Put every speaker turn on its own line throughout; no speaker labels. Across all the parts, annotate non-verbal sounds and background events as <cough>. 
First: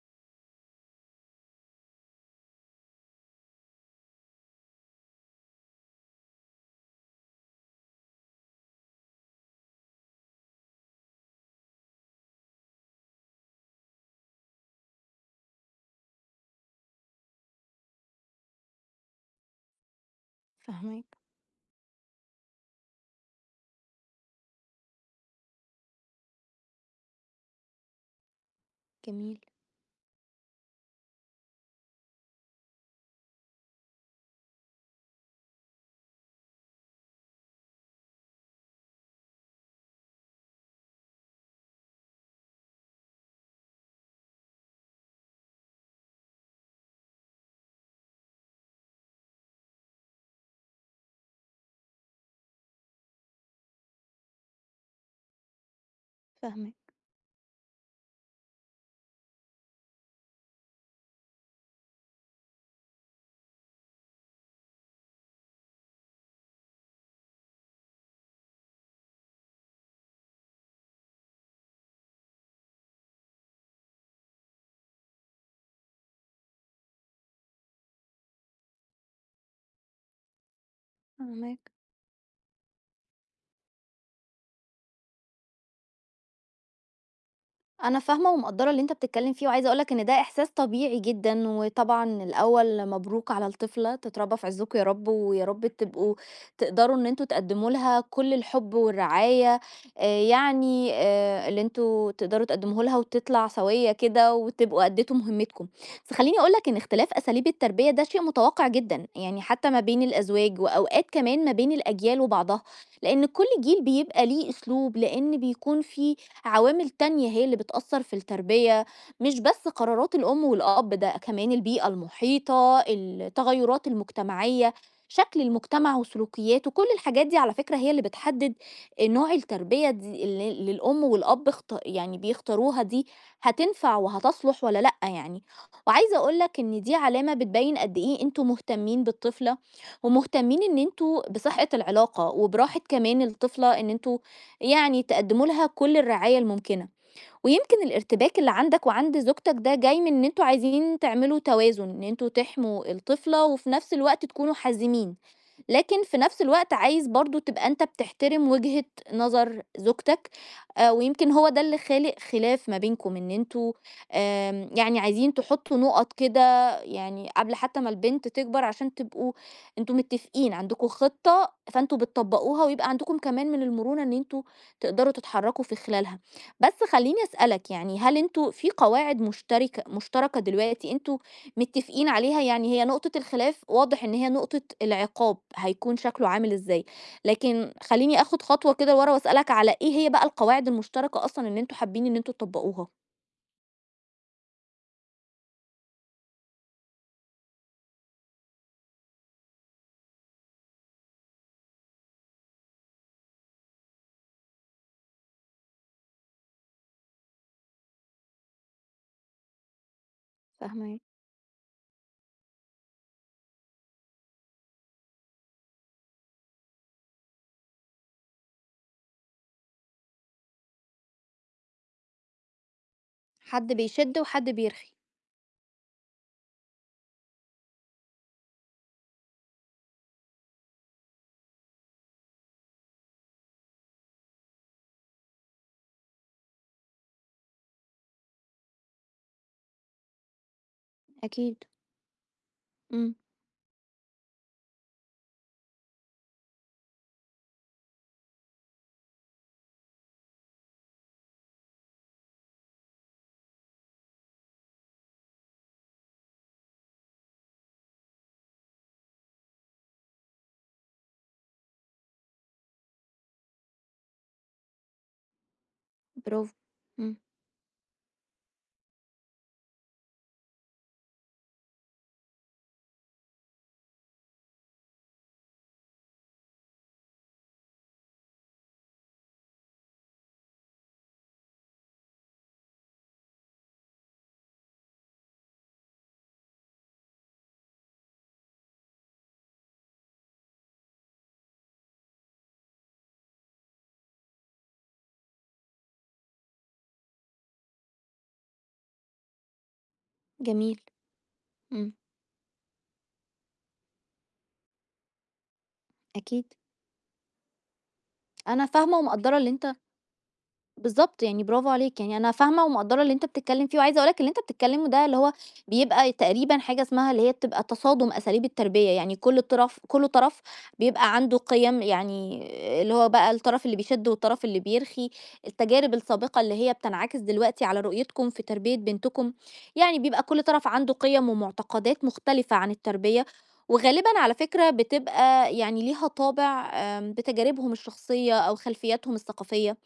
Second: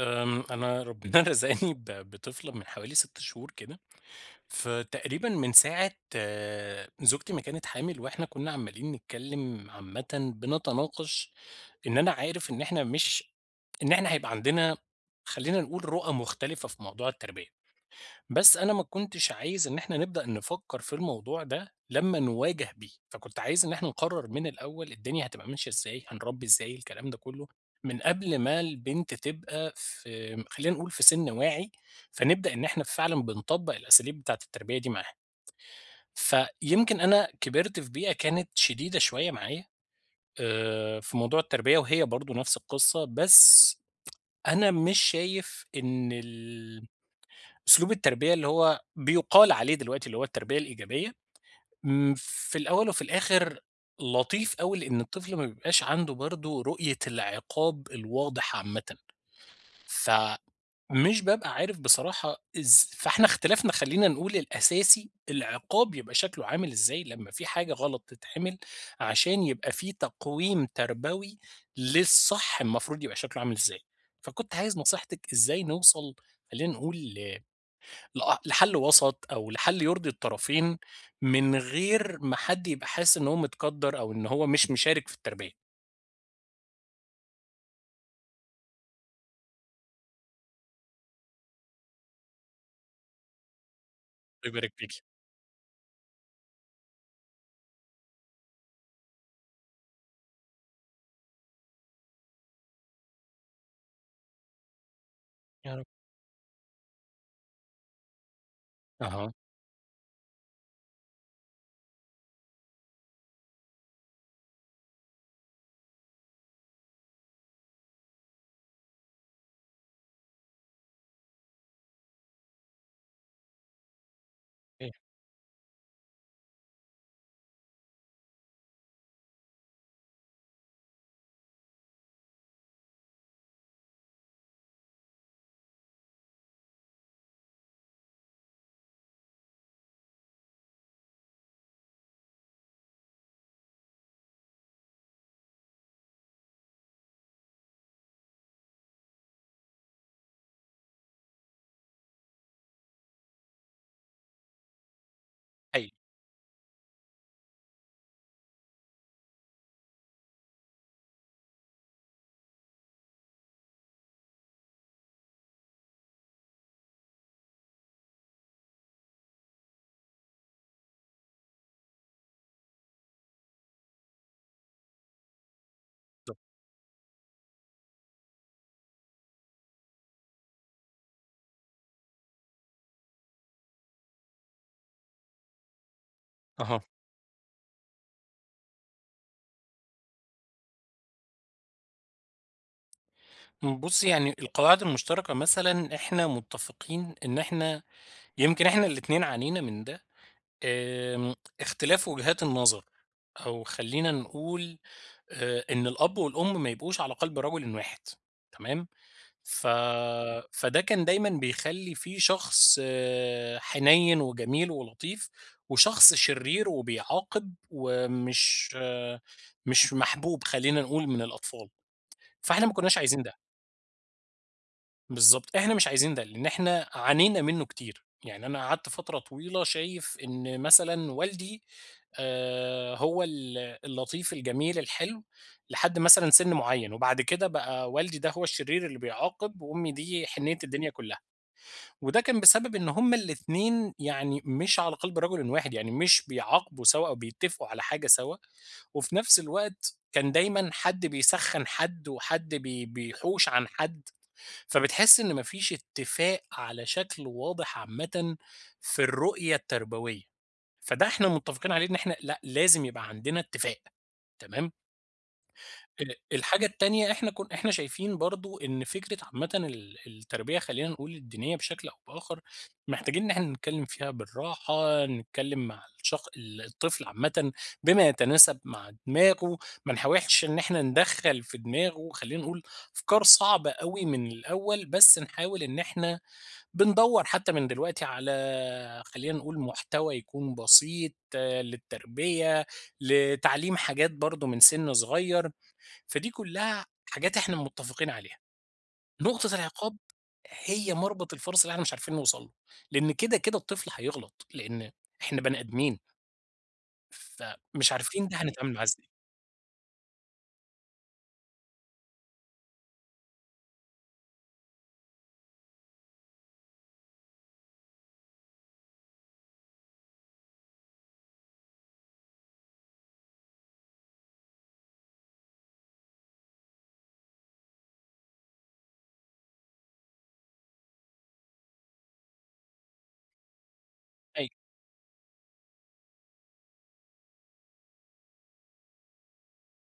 أنا ربنا <laughs> رزقني بطفلة من حوالي 6 شهور كده، فتقريبًا من ساعة زوجتي ما كانت حامل وإحنا كنا عمّالين نتكلّم عامةً بنتناقش إن أنا عارف إن إحنا مش إن إحنا هيبقى عندنا خلّينا نقول رؤى مختلفة في موضوع التربية. بس أنا ما كنتش عايز إن إحنا نبدأ نفكّر في
فاهماك،
الموضوع ده لمّا نواجه بيه، فكنت عايز إن إحنا نقرّر من الأول الدنيا هتبقى ماشية إزاي، هنربّي إزاي، الكلام ده كلّه، من قبل ما البنت
جميل،
تبقى في خلّينا نقول في سِن واعي، فنبدأ إن إحنا فعلًا بنطبّق الأساليب بتاعة التربية دي معاها. فيمكن أنا كبرت في بيئة كانت شديدة شوية معايا في موضوع التربية وهي برضه نفس القصة، بس أنا مش شايف إن أسلوب التربية اللي هو بيُقال عليه دلوقتي اللي هو التربية الإيجابية، في الأول وفي الآخر لطيف أوي لإن الطفل ما بيبقاش عنده برضه
فاهماك،
رؤية العقاب الواضح عامةً، فمش بابقى عارف بصراحة فإحنا اختلافنا خلّينا نقول الأساسي العقاب يبقى شكله عامل إزاي لمّا في حاجة غلط تتعمل، عشان يبقى في تقويم تربوي للصح المفروض يبقى شكله عامل إزاي، فكنت عايز نصيحتِك إزاي نوصل خلّينا نقول لأ لحل وسط أو لحل يرضي الطرفين، من
فاهماك.
غير ما حد يبقى حاسس إن هو متقدّر أو إن هو مش مشارك في التربية،
أنا فاهمة ومقدّرة اللي أنت بتتكلّم فيه، وعايزة أقول لك إن ده إحساس طبيعي جدًا، وطبعًا الأول مبروك على الطفلة، تتربّى في
الله يبارك
عزكم يا
فيكِ.
رب، ويا رب تبقوا تقدروا إن أنتم تقدّموا لها كل الحُب والرعاية يعني اللي أنتم تقدروا تقدّموه لها وتطلع سويّة كده وتبقوا أدّيتوا مهمتكم.
يا رب.
بس خلّيني أقول لك إن اختلاف أساليب التربية ده شيء متوقّع جدًا،
أها.
يعني حتى ما بين الأزواج وأوقات كمان ما بين الأجيال وبعضها. لأن كل جيل بيبقى ليه أسلوب، لأن بيكون في عوامل تانية هي اللي بتأثر في التربية، مش بس قرارات الأم والأب، ده كمان البيئة المحيطة، التغيرات المجتمعية،
أوكي.
شكل المجتمع وسلوكياته، كل الحاجات دي على فكرة هي اللي بتحدد نوع التربية دي، اللي الأم والأب يعني بيختاروها دي هتنفع وهتصلح ولا لأ يعني. وعايزة أقولك إن دي علامة بتبين قد إيه أنتوا مهتمين بالطفلة ومهتمين إن أنتم بصحة العلاقة، وبراحة كمان الطفلة، إن أنتم يعني تقدموا لها كل الرعاية الممكنة، ويمكن الارتباك اللي عندك وعند زوجتك ده جاي من إن أنتم عايزين تعملوا توازن، إن أنتم تحموا الطفلة وفي نفس الوقت تكونوا حازمين.
أيوه
لكن في نفس الوقت عايز برضه تبقى أنت بتحترم وجهة نظر زوجتك. ويمكن هو ده اللي خالق خلاف ما بينكم، إن أنتوا يعني عايزين تحطوا نقط كده يعني قبل حتى ما البنت تكبر، عشان تبقوا أنتوا متفقين عندكم خطة فأنتوا بتطبقوها، ويبقى عندكم كمان من المرونة إن أنتوا تقدروا تتحركوا في خلالها.
بالضبط،
بس خليني أسألك، يعني هل أنتوا في قواعد مشتركة دلوقتي أنتوا متفقين عليها؟ يعني هي نقطة الخلاف واضح إن هي نقطة العقاب هيكون شكله عامل
أها.
إزاي، لكن خلّيني آخد خطوة كده لورا وأسألك على إيه هي بقى القواعد المشتركة أصلًا إن أنتم حابين إن أنتم تطبّقوها؟
بُصّي يعني القواعد المشتركة مثلًا إحنا متفقين إن إحنا يمكن إحنا الاتنين عانينا من ده، آمم، اختلاف وجهات النظر، أو خلّينا نقول إن الأب والأم ما يبقوش على قلب رجل واحد، تمام؟ ف فده
فاهماك.
كان دايمًا بيخلّي في شخص حنيّن وجميل ولطيف، وشخص شرير وبيعاقب ومش آه، مش محبوب خلّينا نقول من الأطفال، فإحنا ما كناش عايزين ده،
حد بيشِد وحد بيرخي.
بالضبط، إحنا مش عايزين ده، لإن إحنا عانينا منه كتير، يعني أنا قعدت فترة طويلة شايف إن مثلًا والدي هو اللطيف الجميل الحلو لحد مثلًا سِن معيّن، وبعد كده بقى والدي ده هو الشرير اللي بيعاقب، وأمي دي حنيّة الدنيا كلها.
أكيد.
وده كان بسبب إن هُم
إمم،
الاتنين يعني مش على قلب رجل واحد، يعني مش بيعاقبوا سوا أو بيتفقوا على حاجة سوا، وفي نفس الوقت كان دايمًا حد بيسخّن حد وحد بيحوش عن حد، فبتحس إن ما فيش اتفاق على شكل واضح عامةً في الرؤية التربوية، فده إحنا متفقين عليه إن إحنا لأ، لازم يبقى عندنا اتفاق، تمام؟
برافو.
الحاجة التانية
إمم،
إحنا إحنا شايفين برضه إن فكرة عامةً التربية خلّينا نقول الدينية بشكل أو بآخر، محتاجين إن إحنا نتكلّم فيها بالراحة، نتكلّم مع الشخ ال الطفل عامةً بما يتناسب مع دماغه، ما نحاولش إن إحنا ندخّل في دماغه خلّينا نقول أفكار صعبة أوي من الأول، بس نحاول إن إحنا بندوّر حتى من دلوقتي على خلّينا نقول محتوى يكون بسيط للتربية، لتعليم حاجات برضه من سِن صغيّر. فدي كلها حاجات إحنا متفقين عليها. نقطة العقاب
جميل.
هي مربط الفرس اللي إحنا
إمم،
مش عارفين نوصل له، لإن كده، كده الطفل هيغلط، لإن إحنا بني آدمين،
أكيد.
فمش عارفين ده
أنا
هنتعامل معاه
فاهمة
إزاي.
ومقدّرة اللي أنت بالضبط، يعني برافو عليك، يعني أنا فاهمة ومقدّرة اللي أنت بتتكلّم فيه، وعايزة أقول لك اللي أنت بتتكلّمه ده اللي هو بيبقى تقريبًا حاجة اسمها اللي هي بتبقى تصادُم أساليب التربية، يعني كل طرف بيبقى عنده قِيَم، يعني اللي هو بقى الطرف اللي بيشِد والطرف اللي بيرخي، التجارب السابقة اللي هي بتنعكس دلوقتي على رؤيتكم في تربية بنتكم، يعني بيبقى كل طرف عنده قِيَم ومعتقدات مختلفة عن التربية، وغالبًا على
أيوه
فكرة بتبقى يعني ليها طابع بتجاربهم الشخصية أو خلفياتهم الثقافية.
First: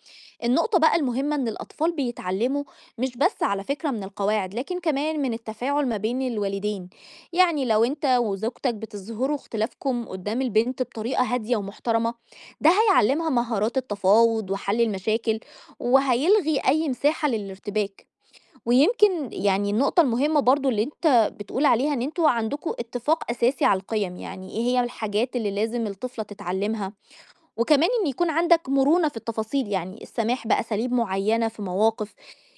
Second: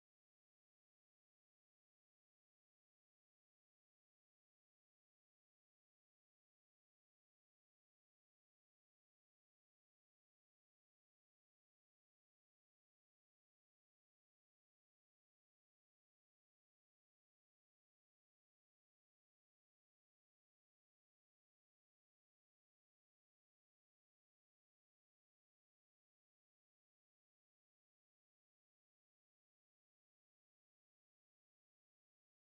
النقطة بقى المهمة إن الأطفال بيتعلموا مش بس على فكرة من القواعد، لكن كمان من التفاعل ما بين الوالدين. يعني لو أنت وزوجتك بتظهروا اختلافكم قدام البنت بطريقة هادية ومحترمة، ده هيعلمها مهارات التفاوض وحل المشاكل، وهيلغي أي مساحة للارتباك. ويمكن يعني النقطة المهمة برضو اللي انت بتقول عليها، ان انتوا عندكوا اتفاق اساسي على القيم، يعني ايه هي الحاجات اللي لازم الطفلة تتعلمها، وكمان إن يكون عندك مرونة في التفاصيل، يعني السماح بأساليب معينة في مواقف.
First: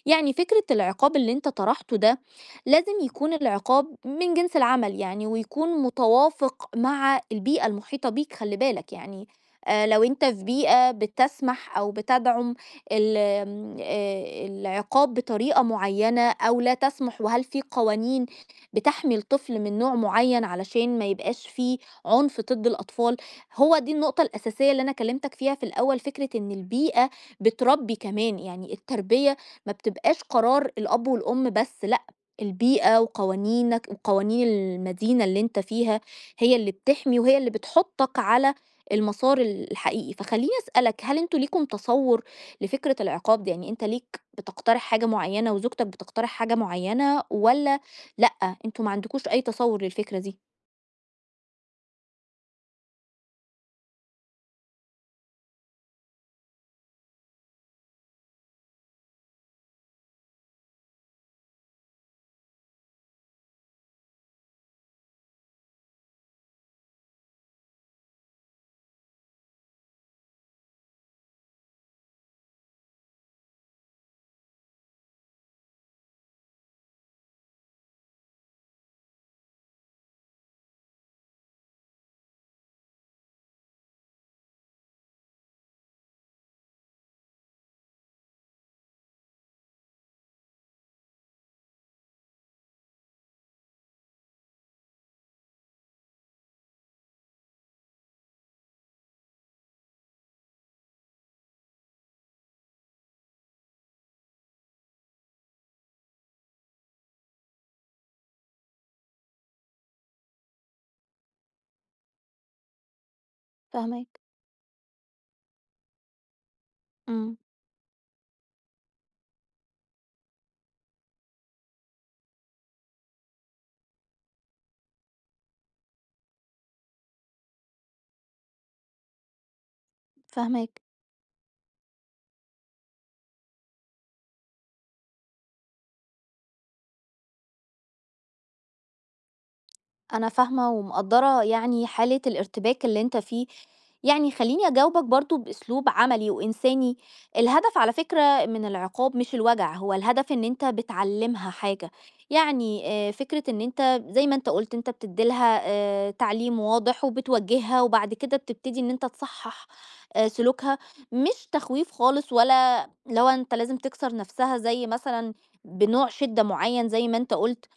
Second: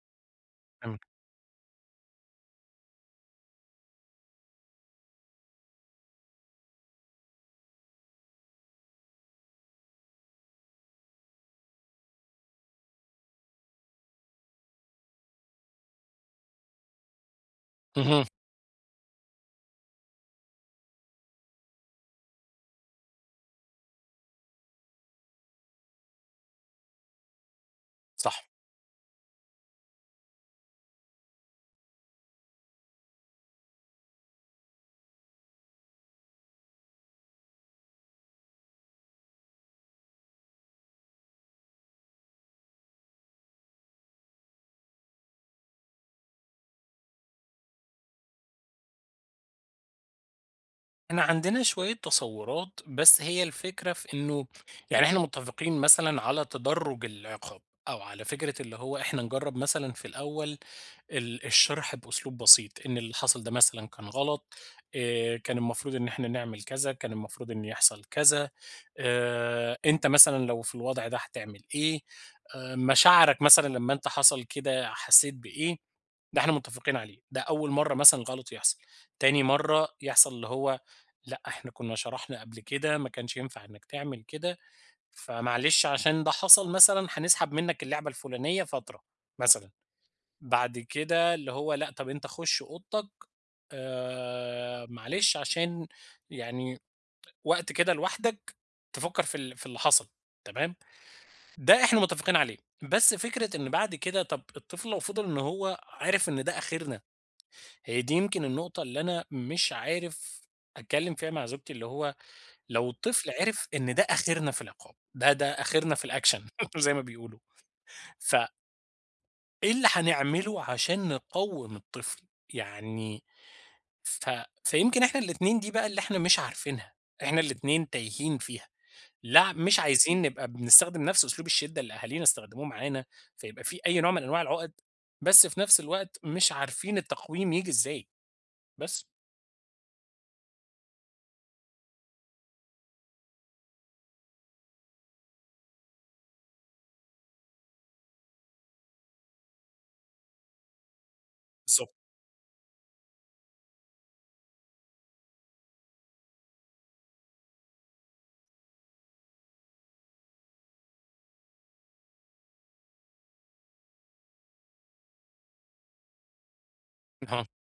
يعني فكرة
فاهمِك.
العقاب اللي انت طرحته ده، لازم يكون العقاب من جنس العمل، يعني ويكون متوافق مع البيئة المحيطة بيك، خلي بالك يعني لو انت في بيئة بتسمح او بتدعم ال- آم، آه، العقاب بطريقة معينة او لا تسمح، وهل في
اهم،
قوانين بتحمي الطفل من نوع معين علشان ما يبقاش فيه عنف ضد الأطفال. هو دي النقطة الأساسية اللي أنا كلمتك فيها في الأول، فكرة إن البيئة بتربي
صح.
كمان، يعني التربية ما بتبقاش قرار الأب والأم بس، لأ، البيئة وقوانينك وقوانين المدينة اللي أنت فيها هي اللي بتحمي وهي اللي بتحطك على المسار الحقيقي. فخليني أسألك، هل أنتوا ليكم تصور لفكرة العقاب دي؟ يعني أنت ليك بتقترح حاجة معينة وزوجتك بتقترح حاجة معينة، ولا لأ أنتوا ما عندكوش أي تصور للفكرة دي؟
إحنا عندنا شوية تصورات، بس هي الفكرة في إنه يعني إحنا متفقين مثلًا على تدرُّج العقاب أو على فكرة اللي هو إحنا نجرّب مثلًا في الأول الشرح بأسلوب بسيط، إن اللي حصل ده مثلًا كان غلط، كان المفروض إن إحنا نعمل كذا، كان المفروض إن يحصل كذا، أنت مثلًا لو في الوضع ده هتعمل إيه، مشاعرك مثلًا لمّا أنت حصل كده حسيت بإيه، ده إحنا متفقين عليه، ده أول مرّة مثلًا الغلط يحصل، تاني مرّة يحصل اللي هو لأ إحنا كنا شرحنا قبل كده، ما كانش ينفع إنك تعمل كده، فمعلش عشان ده حصل مثلًا هنسحب منك اللعبة الفلانية فترة مثلًا. بعد كده اللي هو لأ، طَب أنت خُش أوضتك معلش عشان يعني وقت كده لوحدك تفكّر في في اللي حصل تمام، ده إحنا متفقين عليه، بس فكرة إن بعد كده طَب الطفل لو فضل إن هو عارف إن ده آخرنا، هي دي يمكن النقطة اللي أنا مش عارف أتكلّم فيها مع زوجتي، اللي هو لو الطفل عرف إن ده
فاهمك.
آخرنا في العقاب، ده آخرنا في الأكشن <laughs> زي ما
مم.
بيقولوا، فإيه اللي هنعمله عشان نقوّم الطفل؟ يعني ف فيمكن إحنا الاتنين دي بقى اللي إحنا مش عارفينها، إحنا الاتنين تايهين فيها، لا مش عايزين نبقى
فاهمك.
بنستخدم نفس أسلوب الشدة اللي أهالينا استخدموه معانا، فيبقى في أي نوع من أنواع العُقد، بس في نفس الوقت مش عارفين التقويم ييجي إزاي، بس.
أنا فاهمة ومقدّرة يعني حالة الارتباك اللي أنت فيه، يعني خلّيني أجاوبك برضه بأسلوب عملي وإنساني. الهدف على فكرة من العقاب مش الوجع، هو الهدف إن أنت بتعلّمها حاجة.
بالضبط.
يعني فكرة إن أنت زي ما أنت قُلت أنت بتدّي لها تعليم واضح وبتوجّهها، وبعد كده بتبتدي إن أنت تصحّح سلوكها، مش تخويف خالص، ولا اللي هو أنت لازم تكسر نَفْسها زي مثلًا بنوع شِدّة معيّن زي ما
<laughs>
أنت
آه،
قُلت.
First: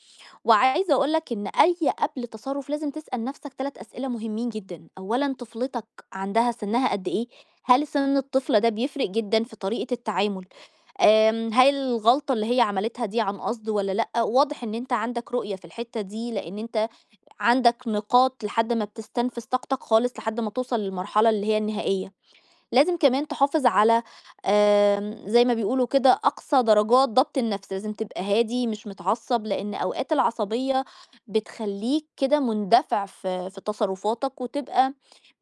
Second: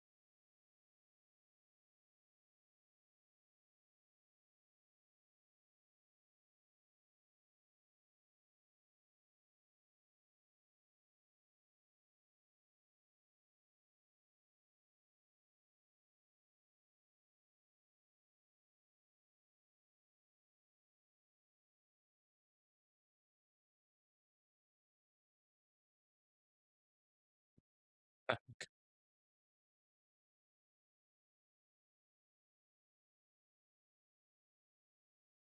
وعايزة أقول لك إن أي قبل تصرُّف لازم تسأل نَفْسك 3 أسئلة مهمين جدًا. أولًا، طفلتك عندها سِنّها قد إيه؟ هل سِن الطفلة ده بيفرق جدًا في طريقة التعامل؟ هل الغلطة اللي هي عملتها دي عن قصد والّا لأ؟ واضح إن أنت عندك رؤية في الحتّة دي، لإن أنت عندك نقاط لحد ما بتستنفذ طاقتك خالص لحد ما توصل للمرحلة اللي هي النهائية. لازم كمان تحافظ على زي ما بيقولوا كده أقصى درجات ضبط النفس، لازم تبقى
آه،
هادي مش متعصب، لإن أوقات العصبية بتخلّيك كده مندفع في تصرفاتك، وتبقى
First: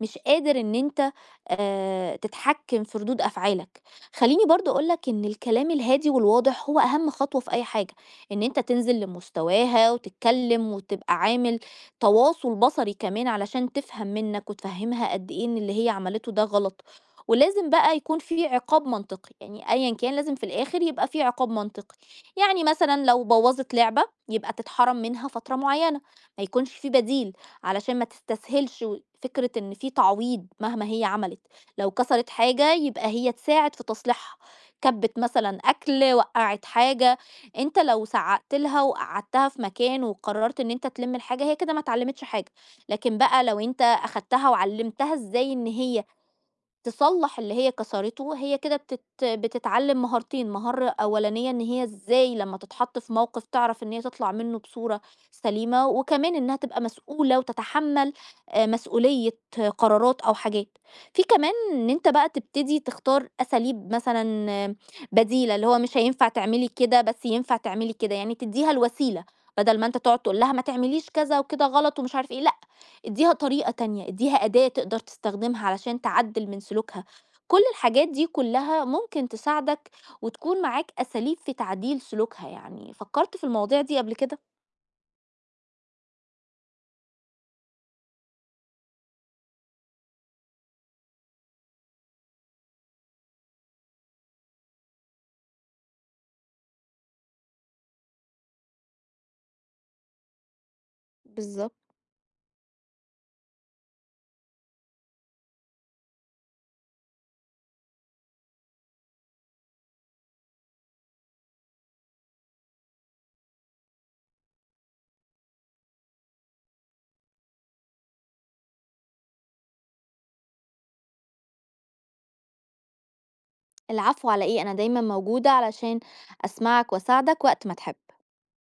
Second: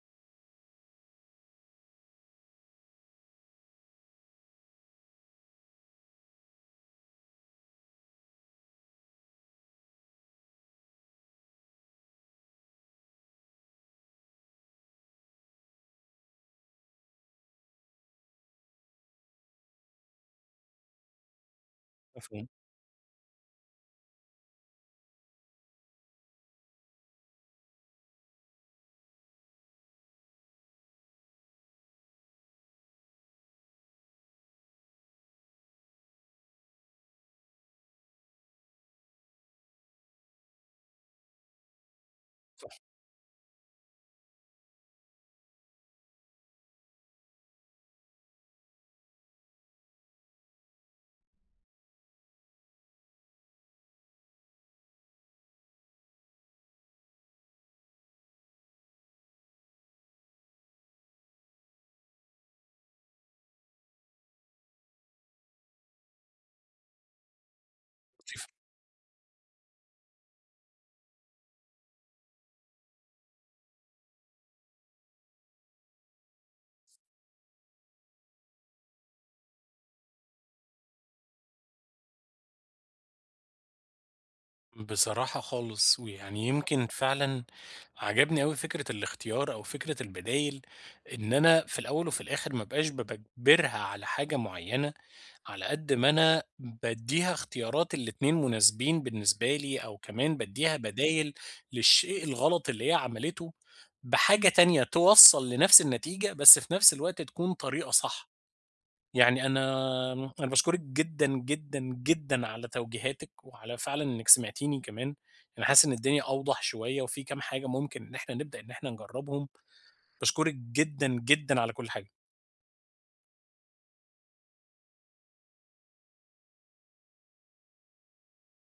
مش قادر إن أنت تتحكم في ردود أفعالك. خلّيني برضه أقول لك إن الكلام الهادي والواضح هو أهم خطوة في أي حاجة، إن أنت تنزل لمستواها وتتكلم وتبقى عامل تواصل بصري كمان علشان تفهم منّك وتفهمها قد إيه إن اللي هي عملته ده غلط. ولازم بقى يكون في عقاب منطقي، يعني أيًا كان لازم في الآخر يبقى في عقاب منطقي.
مفهوم.
يعني مثلًا لو بوّظت لعبة يبقى تتحرم منها فترة معيّنة، ما يكونش في بديل، علشان ما تستسهلش و فكرة إن في تعويض مهما هي عملت. لو كسرت حاجة يبقى هي تساعد في تصليحها، كبِّت مثلًا أكل، وقّعت حاجة، أنت لو سعّقت لها وقعدتها في مكان وقررت إن أنت تلم الحاجة، هي كده ما اتعلمتش حاجة، لكن بقى لو أنت أخدتها وعلمتها إزاي إن هي تصلّح اللي هي كسرته، هي كده بتتعلّم مهارتين، مهارة أولانية إن هي إزاي لمّا تتحط في موقف تعرف إن هي تطلع منّه بصورة سليمة، وكمان إنها تبقى مسؤولة وتتحمّل مسؤولية قرارات أو حاجات. في كمان إن أنت بقى تبتدي تختار أساليب مثلًا بديلة، اللي هو مش هينفع تعملي كده، بس ينفع تعملي كده، يعني تدّيها الوسيلة، بدل ما أنت تقعد تقول لها ما تعمليش كذا وكده غلط ومش عارف إيه، لأ ادّيها طريقة تانية، ادّيها أداة تقدر تستخدمها علشان تعدّل من سلوكها. كل الحاجات دي كلّها ممكن تساعدك وتكون معاك أساليب في تعديل سلوكها. يعني، فكّرت في المواضيع دي قبل كده؟
بصراحة خالص، ويعني يمكن فعلًا عجبني أوي فكرة الاختيار أو فكرة البدايل، إن أنا في الأول وفي الآخر ما ابقاش باجبرها على حاجة معيّنة على قد ما أنا بادّيها اختيارات الاتنين مناسبين بالنسبة لي، أو كمان بادّيها بدايل
بالضبط.
للشيء الغلط اللي هي عملته، بحاجة تانية توصّل لنفس النتيجة، بس في نفس الوقت تكون طريقة صح. يعني أنا باشكرِك جدًا، جدًا، جدًا على توجيهاتِك، وعلى فعلًا إنِّك سمعتيني كمان. أنا حاسس إن الدنيا أوضح شوية، وفي كام حاجة ممكن إن إحنا نبدأ إن إحنا نجرّبهم. باشكرِك جدًا، جدًا على كل حاجة.
العفو، على إيه؟ أنا دايمًا موجودة علشان أسمعك وأساعدك وقت ما تحب.